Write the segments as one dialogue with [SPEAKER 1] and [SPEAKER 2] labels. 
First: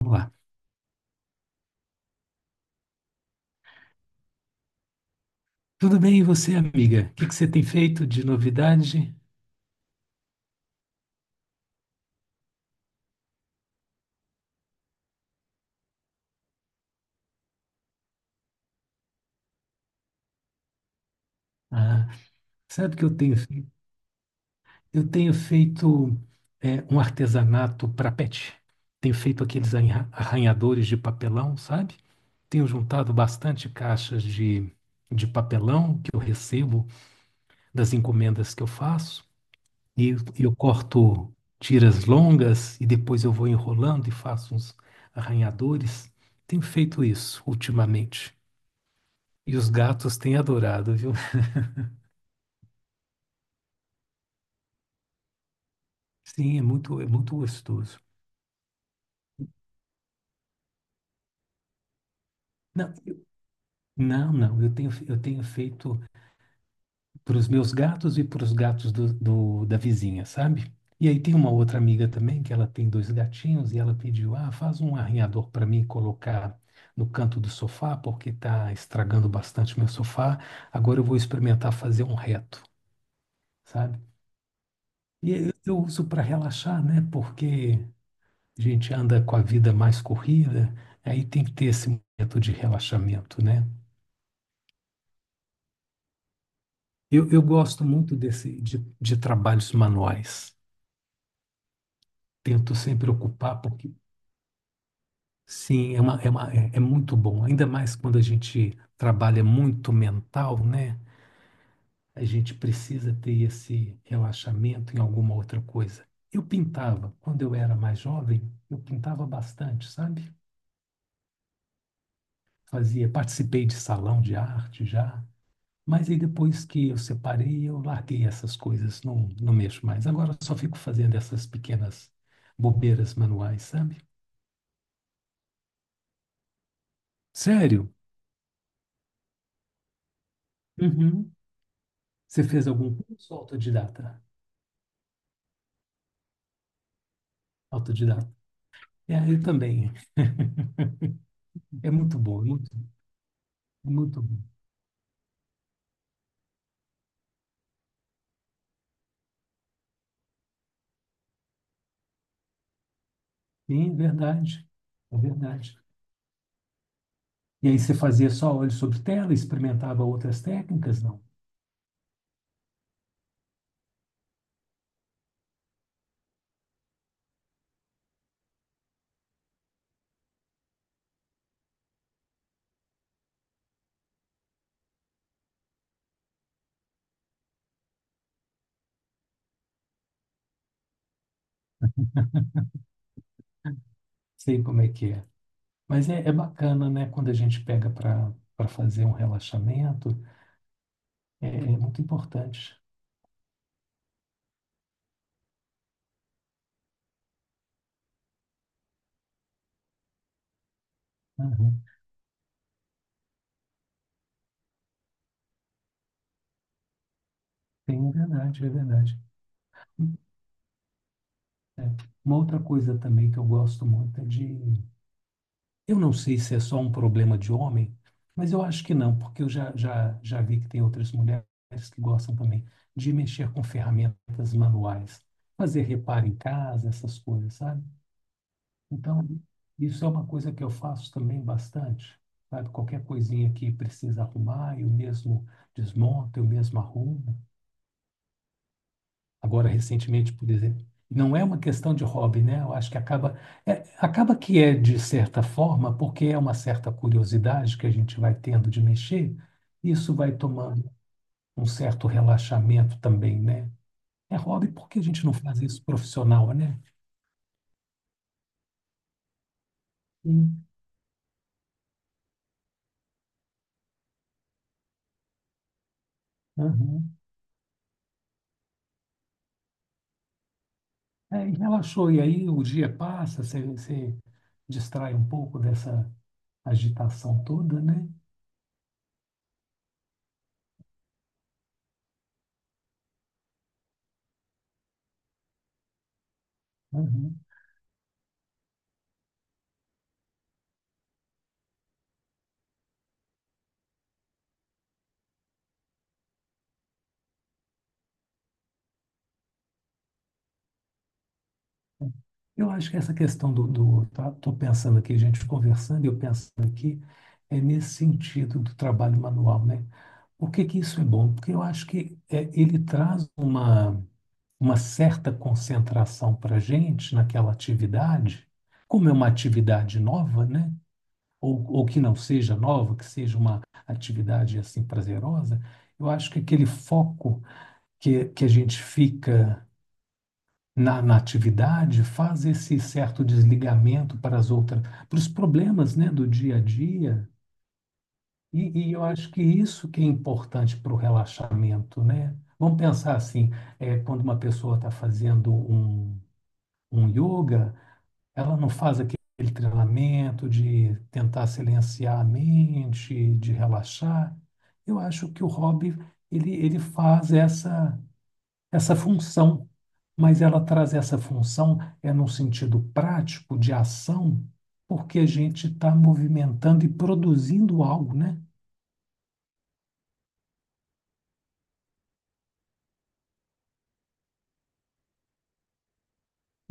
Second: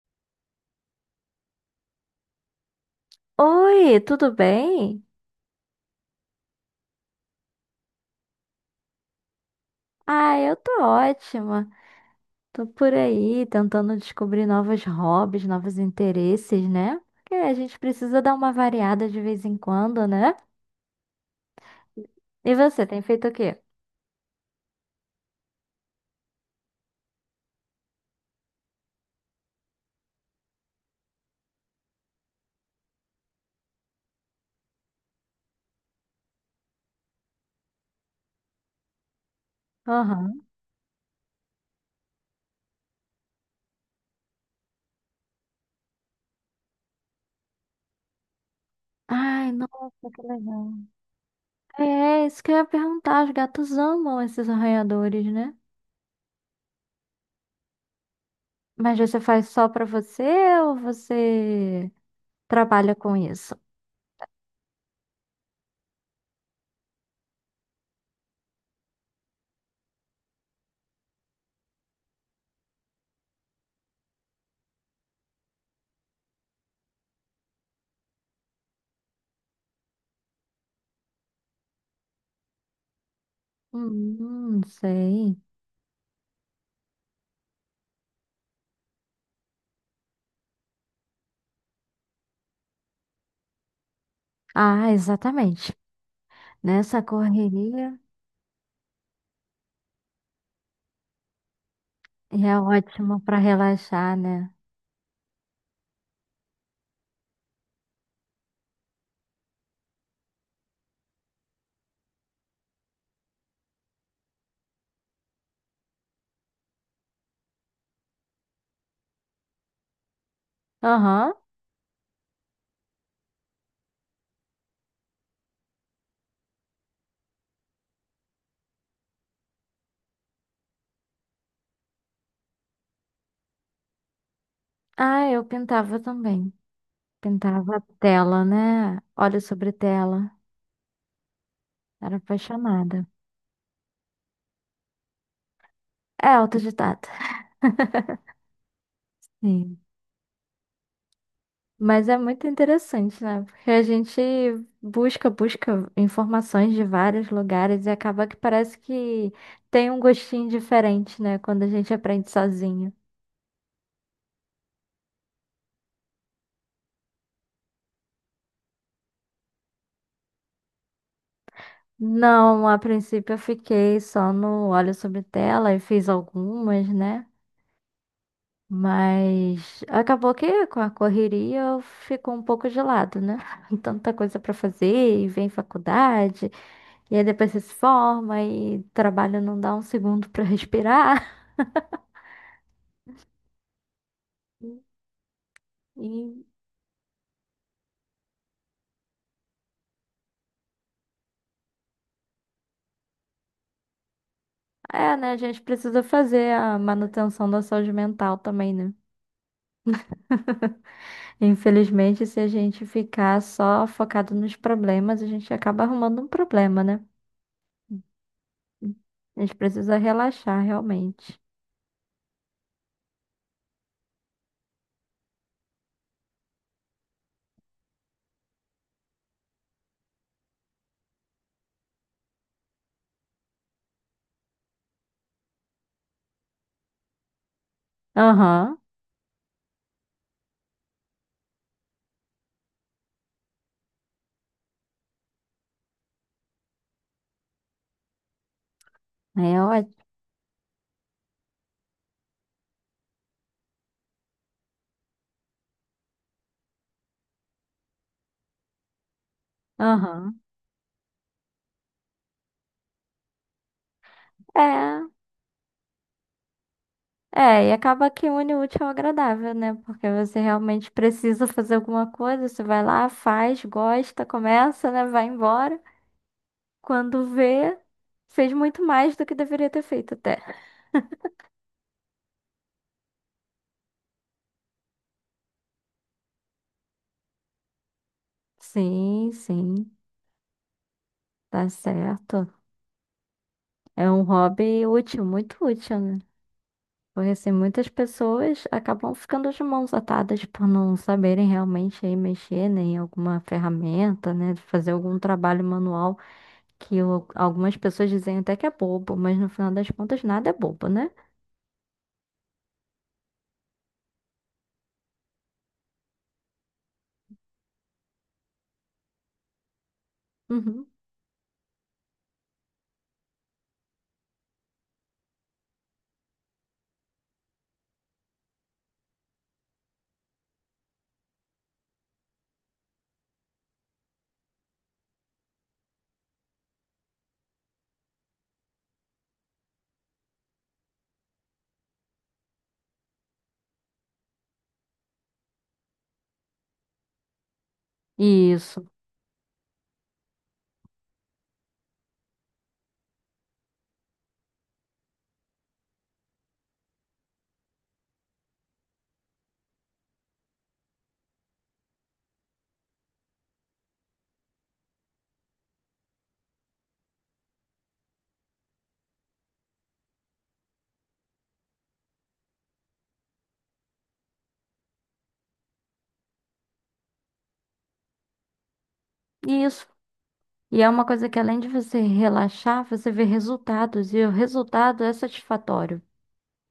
[SPEAKER 1] Vamos lá.
[SPEAKER 2] Oi, tudo bem?
[SPEAKER 1] Tudo bem, e você, amiga? O que que você tem feito de novidade?
[SPEAKER 2] Ah, eu tô ótima. Tô por aí tentando descobrir novos hobbies, novos interesses, né? Porque a gente precisa dar uma variada de vez em quando, né?
[SPEAKER 1] Ah,
[SPEAKER 2] E você,
[SPEAKER 1] sabe o
[SPEAKER 2] tem
[SPEAKER 1] que eu
[SPEAKER 2] feito o
[SPEAKER 1] tenho
[SPEAKER 2] quê?
[SPEAKER 1] feito? Eu tenho feito um artesanato para pet. Tenho feito aqueles arranhadores de papelão, sabe? Tenho juntado bastante caixas de papelão que eu recebo das encomendas que eu faço. E eu,
[SPEAKER 2] Aham.
[SPEAKER 1] eu corto tiras longas e depois eu vou enrolando e faço uns arranhadores. Tenho feito isso ultimamente.
[SPEAKER 2] Ai,
[SPEAKER 1] E os
[SPEAKER 2] nossa,
[SPEAKER 1] gatos
[SPEAKER 2] que
[SPEAKER 1] têm
[SPEAKER 2] legal.
[SPEAKER 1] adorado, viu?
[SPEAKER 2] É, isso que eu ia perguntar. Os gatos amam esses arranhadores, né?
[SPEAKER 1] Sim, é muito gostoso.
[SPEAKER 2] Mas você faz só pra você ou você
[SPEAKER 1] Não,
[SPEAKER 2] trabalha com isso?
[SPEAKER 1] não, não. Eu tenho feito para os meus gatos e para os gatos da vizinha, sabe? E aí tem uma outra amiga também que ela tem dois gatinhos e ela pediu, ah, faz um arranhador para mim colocar no canto do sofá porque está estragando bastante meu sofá. Agora eu vou experimentar fazer um reto, sabe? E
[SPEAKER 2] Sei.
[SPEAKER 1] eu uso para relaxar, né? Porque a gente anda com a vida mais corrida, aí tem que ter esse momento de relaxamento, né?
[SPEAKER 2] Ah, exatamente. Nessa
[SPEAKER 1] Eu gosto
[SPEAKER 2] correria.
[SPEAKER 1] muito de trabalhos manuais.
[SPEAKER 2] E é
[SPEAKER 1] Tento sempre
[SPEAKER 2] ótimo para
[SPEAKER 1] ocupar, porque
[SPEAKER 2] relaxar, né?
[SPEAKER 1] sim, é muito bom. Ainda mais quando a gente trabalha muito mental, né? A gente precisa ter esse relaxamento em alguma outra coisa. Eu pintava, quando eu era mais jovem, eu pintava bastante, sabe?
[SPEAKER 2] Aham.
[SPEAKER 1] Fazia, participei de salão de arte já. Mas aí depois que eu separei, eu larguei essas coisas, não, não mexo mais. Agora eu só fico fazendo essas pequenas bobeiras manuais, sabe?
[SPEAKER 2] Ah, eu pintava também. Pintava
[SPEAKER 1] Sério?
[SPEAKER 2] tela, né? Olho sobre tela.
[SPEAKER 1] Uhum.
[SPEAKER 2] Era
[SPEAKER 1] Você fez algum
[SPEAKER 2] apaixonada.
[SPEAKER 1] curso autodidata?
[SPEAKER 2] É autodidata.
[SPEAKER 1] Autodidata. É, eu
[SPEAKER 2] Sim.
[SPEAKER 1] também. É
[SPEAKER 2] Mas é
[SPEAKER 1] muito bom,
[SPEAKER 2] muito interessante, né? Porque a
[SPEAKER 1] é
[SPEAKER 2] gente
[SPEAKER 1] muito bom.
[SPEAKER 2] busca informações de vários lugares e acaba que parece que tem um gostinho diferente, né? Quando a gente aprende sozinho.
[SPEAKER 1] Sim, é verdade. É verdade. E aí você fazia só olho sobre tela, experimentava outras técnicas? Não
[SPEAKER 2] Não, a princípio eu fiquei só no olho sobre tela e fiz algumas, né? Mas acabou que com a correria eu fico um pouco de lado, né? Tanta coisa para fazer, e vem faculdade, e aí depois você se forma, e trabalho não dá um segundo para respirar.
[SPEAKER 1] sei como é que é.
[SPEAKER 2] E
[SPEAKER 1] Mas é bacana, né? Quando a gente pega para fazer um relaxamento, é muito importante.
[SPEAKER 2] é, né? A gente precisa fazer a manutenção da saúde mental também, né?
[SPEAKER 1] Uhum.
[SPEAKER 2] Infelizmente, se a gente ficar só focado nos problemas, a gente acaba arrumando um problema, né?
[SPEAKER 1] Tem, é verdade, é verdade.
[SPEAKER 2] A gente precisa relaxar realmente.
[SPEAKER 1] Uma outra coisa também que eu gosto muito é de. Eu não sei se é só um problema de homem, mas eu acho que não, porque eu já vi que tem outras mulheres que gostam também de mexer com ferramentas manuais, fazer reparo em casa, essas coisas, sabe?
[SPEAKER 2] Aham,
[SPEAKER 1] Então, isso é uma coisa que eu faço também bastante, sabe? Qualquer coisinha que precisa arrumar, eu mesmo desmonto, eu mesmo arrumo. Agora
[SPEAKER 2] é
[SPEAKER 1] recentemente, por exemplo. Não é uma questão de hobby, né? Eu acho que acaba, acaba que é de certa forma, porque é uma certa curiosidade que a gente vai tendo de mexer, isso vai
[SPEAKER 2] ótimo.
[SPEAKER 1] tomando um certo relaxamento também, né? É hobby porque a
[SPEAKER 2] É,
[SPEAKER 1] gente não faz isso profissional, né?
[SPEAKER 2] e acaba que une o útil ao agradável, né? Porque você
[SPEAKER 1] Sim.
[SPEAKER 2] realmente precisa fazer alguma coisa, você vai lá, faz, gosta, começa, né? Vai embora.
[SPEAKER 1] Uhum.
[SPEAKER 2] Quando vê, fez muito mais do que deveria ter feito até.
[SPEAKER 1] É, e relaxou, e aí o dia passa, você distrai um pouco dessa agitação toda, né?
[SPEAKER 2] Sim, sim, tá certo. É um hobby útil, muito útil, né? Porque
[SPEAKER 1] Uhum.
[SPEAKER 2] assim, muitas pessoas acabam ficando de mãos atadas por não saberem realmente aí mexer, né, em alguma ferramenta, né? Fazer algum trabalho manual. Que o- algumas pessoas dizem até que é bobo, mas no final das contas nada é bobo, né?
[SPEAKER 1] Eu acho que essa questão do, do tá, tô pensando aqui, gente conversando, eu pensando aqui, é nesse sentido do trabalho manual, né? Por que que
[SPEAKER 2] Uhum.
[SPEAKER 1] isso é bom? Porque eu acho que ele traz uma certa concentração para a gente naquela atividade, como é uma atividade nova, né? Ou que não seja nova, que seja uma atividade assim prazerosa, eu acho que aquele foco que a gente fica na atividade faz esse certo desligamento para as outras, para os problemas, né, do dia a dia. E,
[SPEAKER 2] Isso,
[SPEAKER 1] e eu acho que isso que é importante para o relaxamento, né? Vamos pensar assim, quando uma pessoa está fazendo um yoga, ela não faz aquele treinamento de tentar silenciar a mente, de relaxar. Eu acho que o hobby, ele faz essa função, mas ela traz essa função é num sentido prático de ação, porque a gente está movimentando e produzindo algo, né?
[SPEAKER 2] isso. E é uma coisa que além de você relaxar, você vê resultados, e o resultado é satisfatório,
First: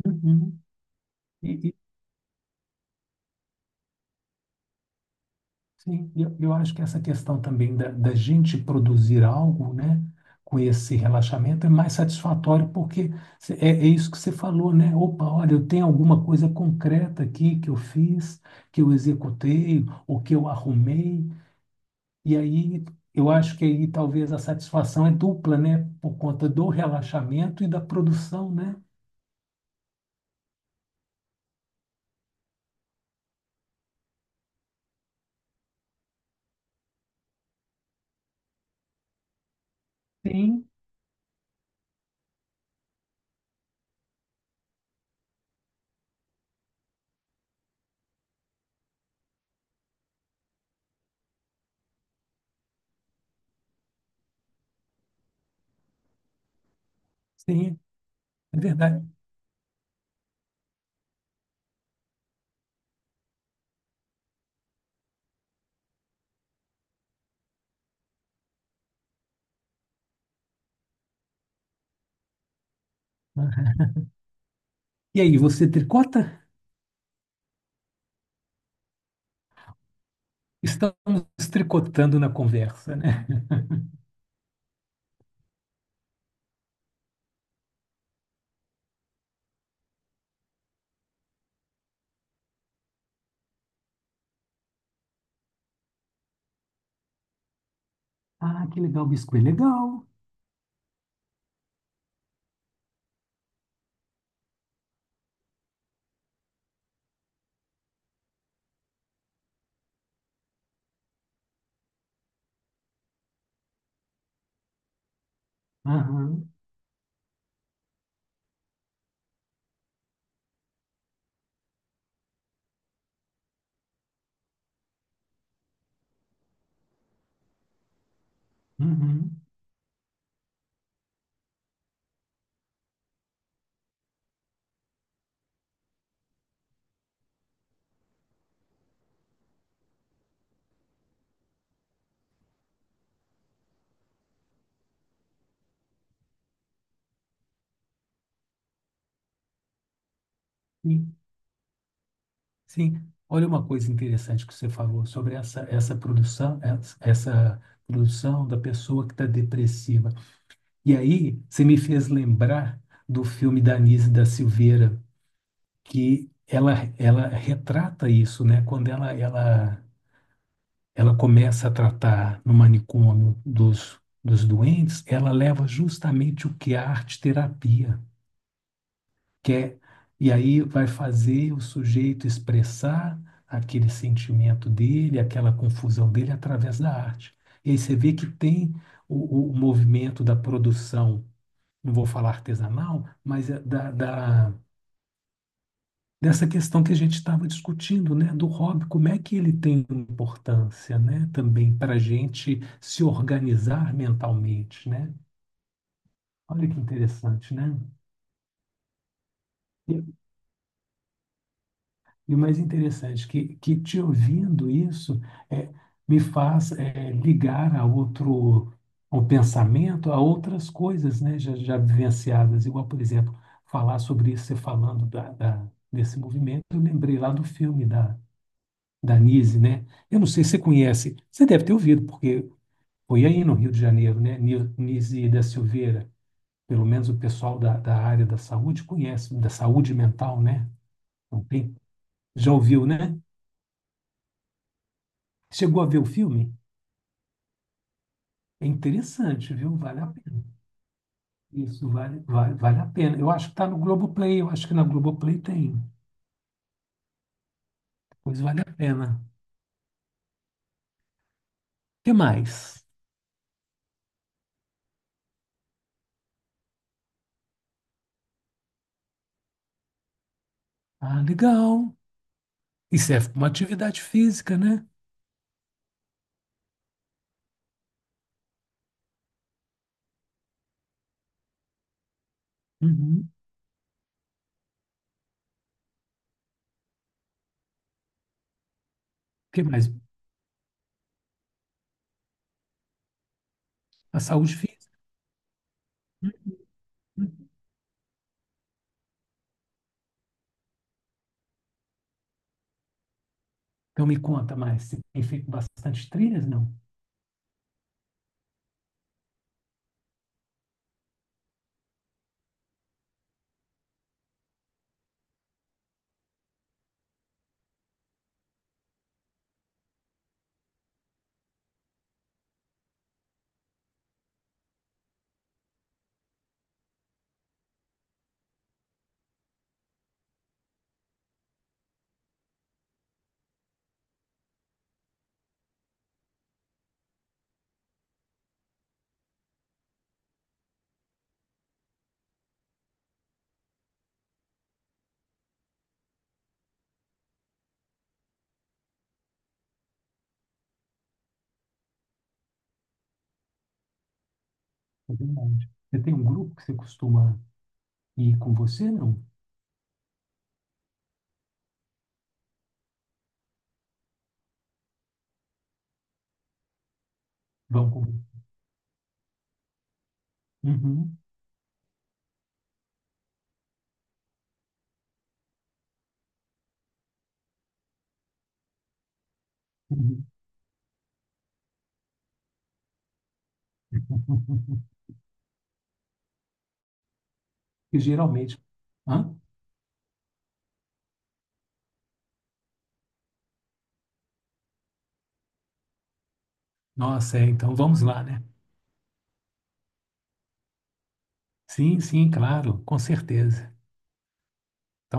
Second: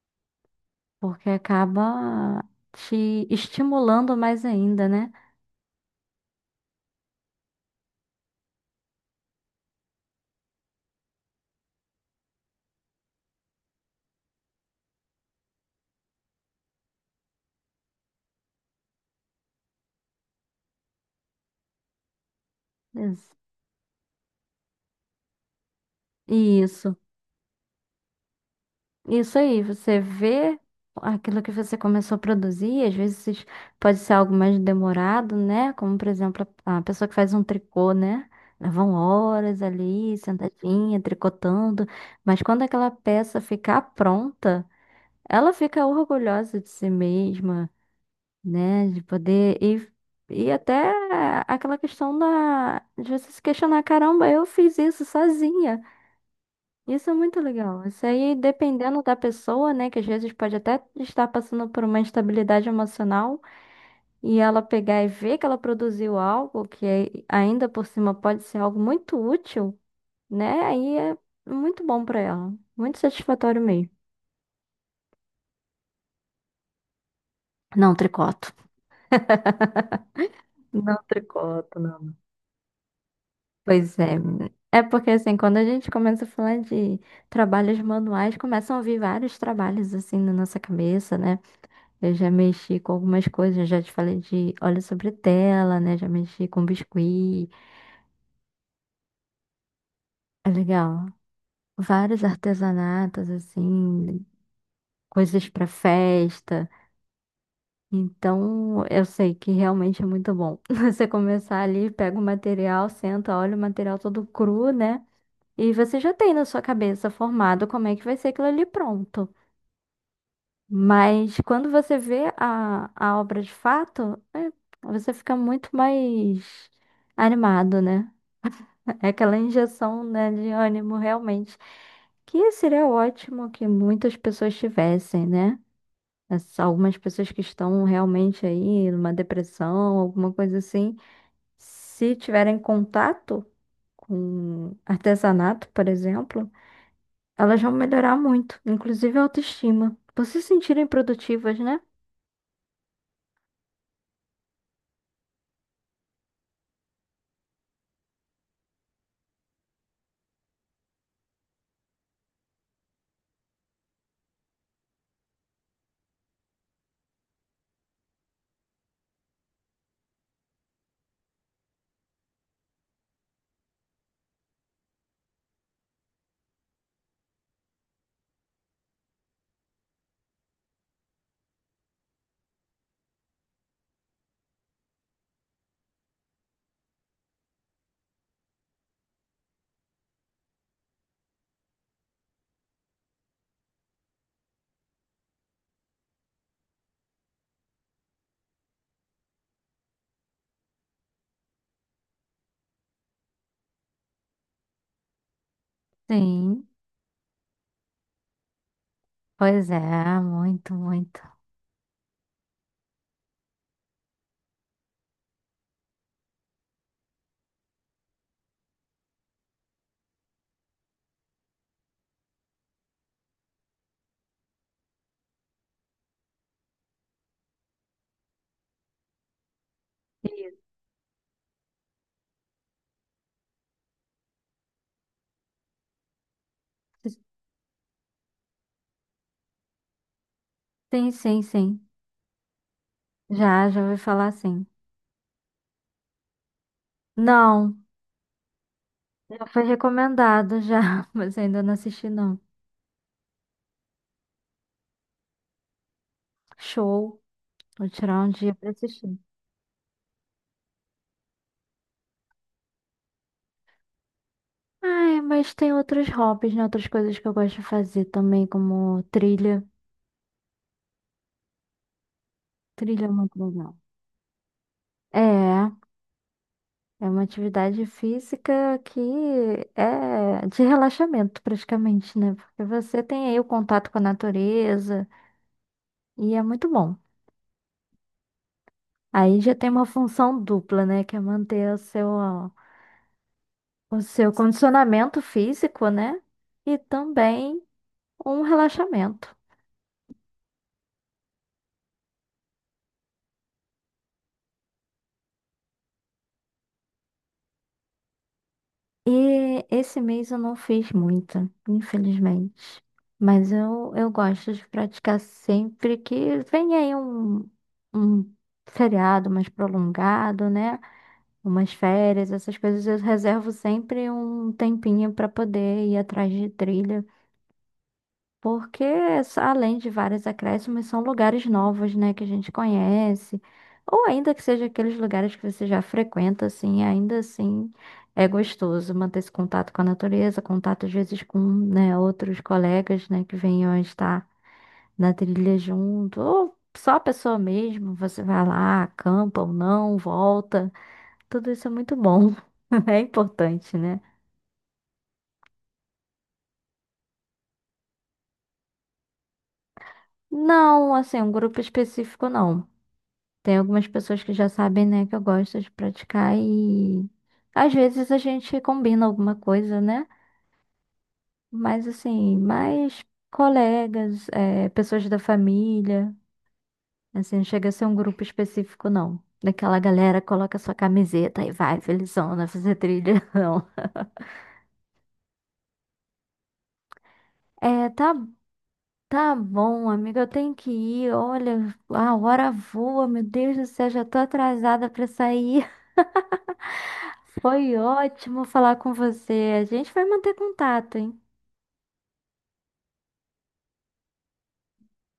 [SPEAKER 1] Uhum.
[SPEAKER 2] porque
[SPEAKER 1] E, e,
[SPEAKER 2] acaba te estimulando mais ainda, né?
[SPEAKER 1] sim, eu acho que essa questão também da gente produzir algo, né, com esse relaxamento é mais satisfatório, porque é isso que você falou, né? Opa, olha, eu tenho alguma coisa concreta aqui que eu fiz, que eu executei, ou que eu arrumei. E aí eu
[SPEAKER 2] Ex-
[SPEAKER 1] acho que aí talvez a satisfação é dupla, né? Por conta do
[SPEAKER 2] Isso.
[SPEAKER 1] relaxamento e da produção, né?
[SPEAKER 2] Isso aí, você vê aquilo que você começou a produzir, às vezes pode ser algo mais demorado, né? Como, por exemplo, a pessoa que faz um tricô, né? Levam horas ali,
[SPEAKER 1] Sim.
[SPEAKER 2] sentadinha, tricotando, mas quando aquela peça ficar pronta, ela fica orgulhosa de si mesma, né? De poder e E até aquela questão da, de você se questionar, caramba, eu fiz isso sozinha. Isso é muito
[SPEAKER 1] Sim,
[SPEAKER 2] legal. Isso aí,
[SPEAKER 1] é
[SPEAKER 2] dependendo
[SPEAKER 1] verdade.
[SPEAKER 2] da pessoa, né, que às vezes pode até estar passando por uma instabilidade emocional e ela pegar e ver que ela produziu algo que é- ainda por cima pode ser algo muito útil, né? Aí é muito bom pra ela. Muito satisfatório
[SPEAKER 1] Aham.
[SPEAKER 2] mesmo.
[SPEAKER 1] E aí, você tricota?
[SPEAKER 2] Não, tricoto. Não
[SPEAKER 1] Estamos
[SPEAKER 2] tricoto, não.
[SPEAKER 1] tricotando na conversa, né?
[SPEAKER 2] Pois é. É porque assim, quando a gente começa a falar de trabalhos manuais, começam a vir vários trabalhos assim na nossa cabeça, né? Eu já mexi com algumas coisas, já te falei de óleo sobre tela, né? Já mexi com biscuit.
[SPEAKER 1] Ah, que legal, biscoito. Legal.
[SPEAKER 2] É legal. Vários artesanatos, assim, coisas para festa. Então, eu sei que realmente é muito bom. Você começar ali, pega o material, senta, olha o material todo cru, né? E você já tem na
[SPEAKER 1] Aham,
[SPEAKER 2] sua cabeça formado como é que vai ser aquilo ali pronto. Mas quando você vê a obra de fato, é, você fica muito mais animado, né? É aquela
[SPEAKER 1] uhum.
[SPEAKER 2] injeção, né, de ânimo, realmente. Que seria ótimo que muitas pessoas tivessem, né? As- Algumas pessoas que estão realmente aí numa depressão, alguma coisa assim, se tiverem contato com artesanato, por exemplo, elas vão melhorar muito, inclusive a autoestima, por se sentirem
[SPEAKER 1] Sim,
[SPEAKER 2] produtivas, né?
[SPEAKER 1] sim. Olha uma coisa interessante que você falou sobre essa produção, essa produção da pessoa que está depressiva. E aí, você me fez lembrar do filme da Anísia da Silveira, que ela retrata isso, né? Quando ela começa a tratar no manicômio dos doentes, ela leva justamente o que é a arte-terapia, que é, e aí vai fazer o sujeito expressar aquele sentimento dele, aquela confusão dele através da arte. E aí você vê que tem o movimento da produção, não vou falar artesanal, mas é da, da dessa questão que a gente estava discutindo, né, do hobby, como é que ele tem importância, né, também para a gente se organizar mentalmente, né?
[SPEAKER 2] Sim,
[SPEAKER 1] Olha que interessante, né?
[SPEAKER 2] pois
[SPEAKER 1] E,
[SPEAKER 2] é, muito, muito.
[SPEAKER 1] e o mais interessante que te ouvindo isso é, me faz ligar a outro ao pensamento, a outras coisas, né, já vivenciadas, igual, por exemplo, falar sobre isso, você falando desse movimento, eu lembrei lá do filme da Nise, né? Eu não sei se
[SPEAKER 2] Isso.
[SPEAKER 1] você conhece, você deve ter ouvido, porque foi aí no Rio de Janeiro, né? Nise da Silveira, pelo menos o pessoal da área da saúde conhece, da saúde mental, né?
[SPEAKER 2] Sim, sim,
[SPEAKER 1] Não tem,
[SPEAKER 2] sim.
[SPEAKER 1] já ouviu, né?
[SPEAKER 2] Já, já ouvi falar, sim.
[SPEAKER 1] Chegou a ver o filme?
[SPEAKER 2] Não.
[SPEAKER 1] É
[SPEAKER 2] Já
[SPEAKER 1] interessante,
[SPEAKER 2] foi
[SPEAKER 1] viu? Vale a pena.
[SPEAKER 2] recomendado já, mas ainda não
[SPEAKER 1] Isso
[SPEAKER 2] assisti
[SPEAKER 1] vale,
[SPEAKER 2] não.
[SPEAKER 1] vale, vale a pena. Eu acho que está no Globoplay, eu acho que na Globoplay tem.
[SPEAKER 2] Show. Vou tirar um
[SPEAKER 1] Pois
[SPEAKER 2] dia
[SPEAKER 1] vale a
[SPEAKER 2] pra assistir.
[SPEAKER 1] pena. O que mais?
[SPEAKER 2] Ai, mas tem outros hobbies, né? Outras coisas que eu gosto de fazer também, como trilha.
[SPEAKER 1] Ah, legal. E
[SPEAKER 2] Trilha é
[SPEAKER 1] serve
[SPEAKER 2] muito
[SPEAKER 1] para uma
[SPEAKER 2] legal.
[SPEAKER 1] atividade física, né?
[SPEAKER 2] É, é uma atividade física que é de relaxamento praticamente, né? Porque você tem
[SPEAKER 1] Uhum.
[SPEAKER 2] aí o
[SPEAKER 1] O
[SPEAKER 2] contato com a natureza e é muito bom. Aí já
[SPEAKER 1] que
[SPEAKER 2] tem uma
[SPEAKER 1] mais?
[SPEAKER 2] função dupla, né? Que é manter o
[SPEAKER 1] A
[SPEAKER 2] seu
[SPEAKER 1] saúde física.
[SPEAKER 2] condicionamento físico, né? E
[SPEAKER 1] Uhum.
[SPEAKER 2] também um relaxamento.
[SPEAKER 1] Então me conta mais, você tem feito bastante trilhas, não?
[SPEAKER 2] E esse mês eu não fiz muita, infelizmente. Mas eu gosto de praticar sempre que vem aí um feriado mais prolongado, né? Umas férias, essas coisas, eu reservo sempre um tempinho para poder ir atrás de trilha. Porque, s- além de vários acréscimos, são lugares novos, né, que a gente conhece. Ou ainda que seja aqueles lugares que você já frequenta, assim, ainda assim é gostoso manter esse contato com a natureza, contato às vezes com, né, outros colegas, né, que venham a estar na trilha junto, ou só a pessoa mesmo, você vai lá, acampa ou não, volta. Tudo isso é muito bom. É importante, né?
[SPEAKER 1] É verdade. Você tem um grupo que você costuma ir com você, não?
[SPEAKER 2] Não, assim, um grupo específico não. Tem algumas pessoas que já sabem, né, que eu gosto de praticar e às
[SPEAKER 1] Vão com...
[SPEAKER 2] vezes a gente combina alguma coisa, né?
[SPEAKER 1] Uhum,
[SPEAKER 2] Mas assim, mais colegas, pessoas da família, assim, não chega a ser um grupo específico, não. Daquela galera que
[SPEAKER 1] uhum.
[SPEAKER 2] coloca sua camiseta e vai, felizona, fazer trilha, não. É,
[SPEAKER 1] E
[SPEAKER 2] tá,
[SPEAKER 1] geralmente... Hã?
[SPEAKER 2] tá bom, amiga, eu tenho que ir. Olha, a hora voa, meu Deus do céu, já tô atrasada pra sair.
[SPEAKER 1] Nossa, então
[SPEAKER 2] Foi
[SPEAKER 1] vamos lá, né?
[SPEAKER 2] ótimo falar com você. A gente vai manter contato, hein?
[SPEAKER 1] Sim, sim, claro, com certeza. Então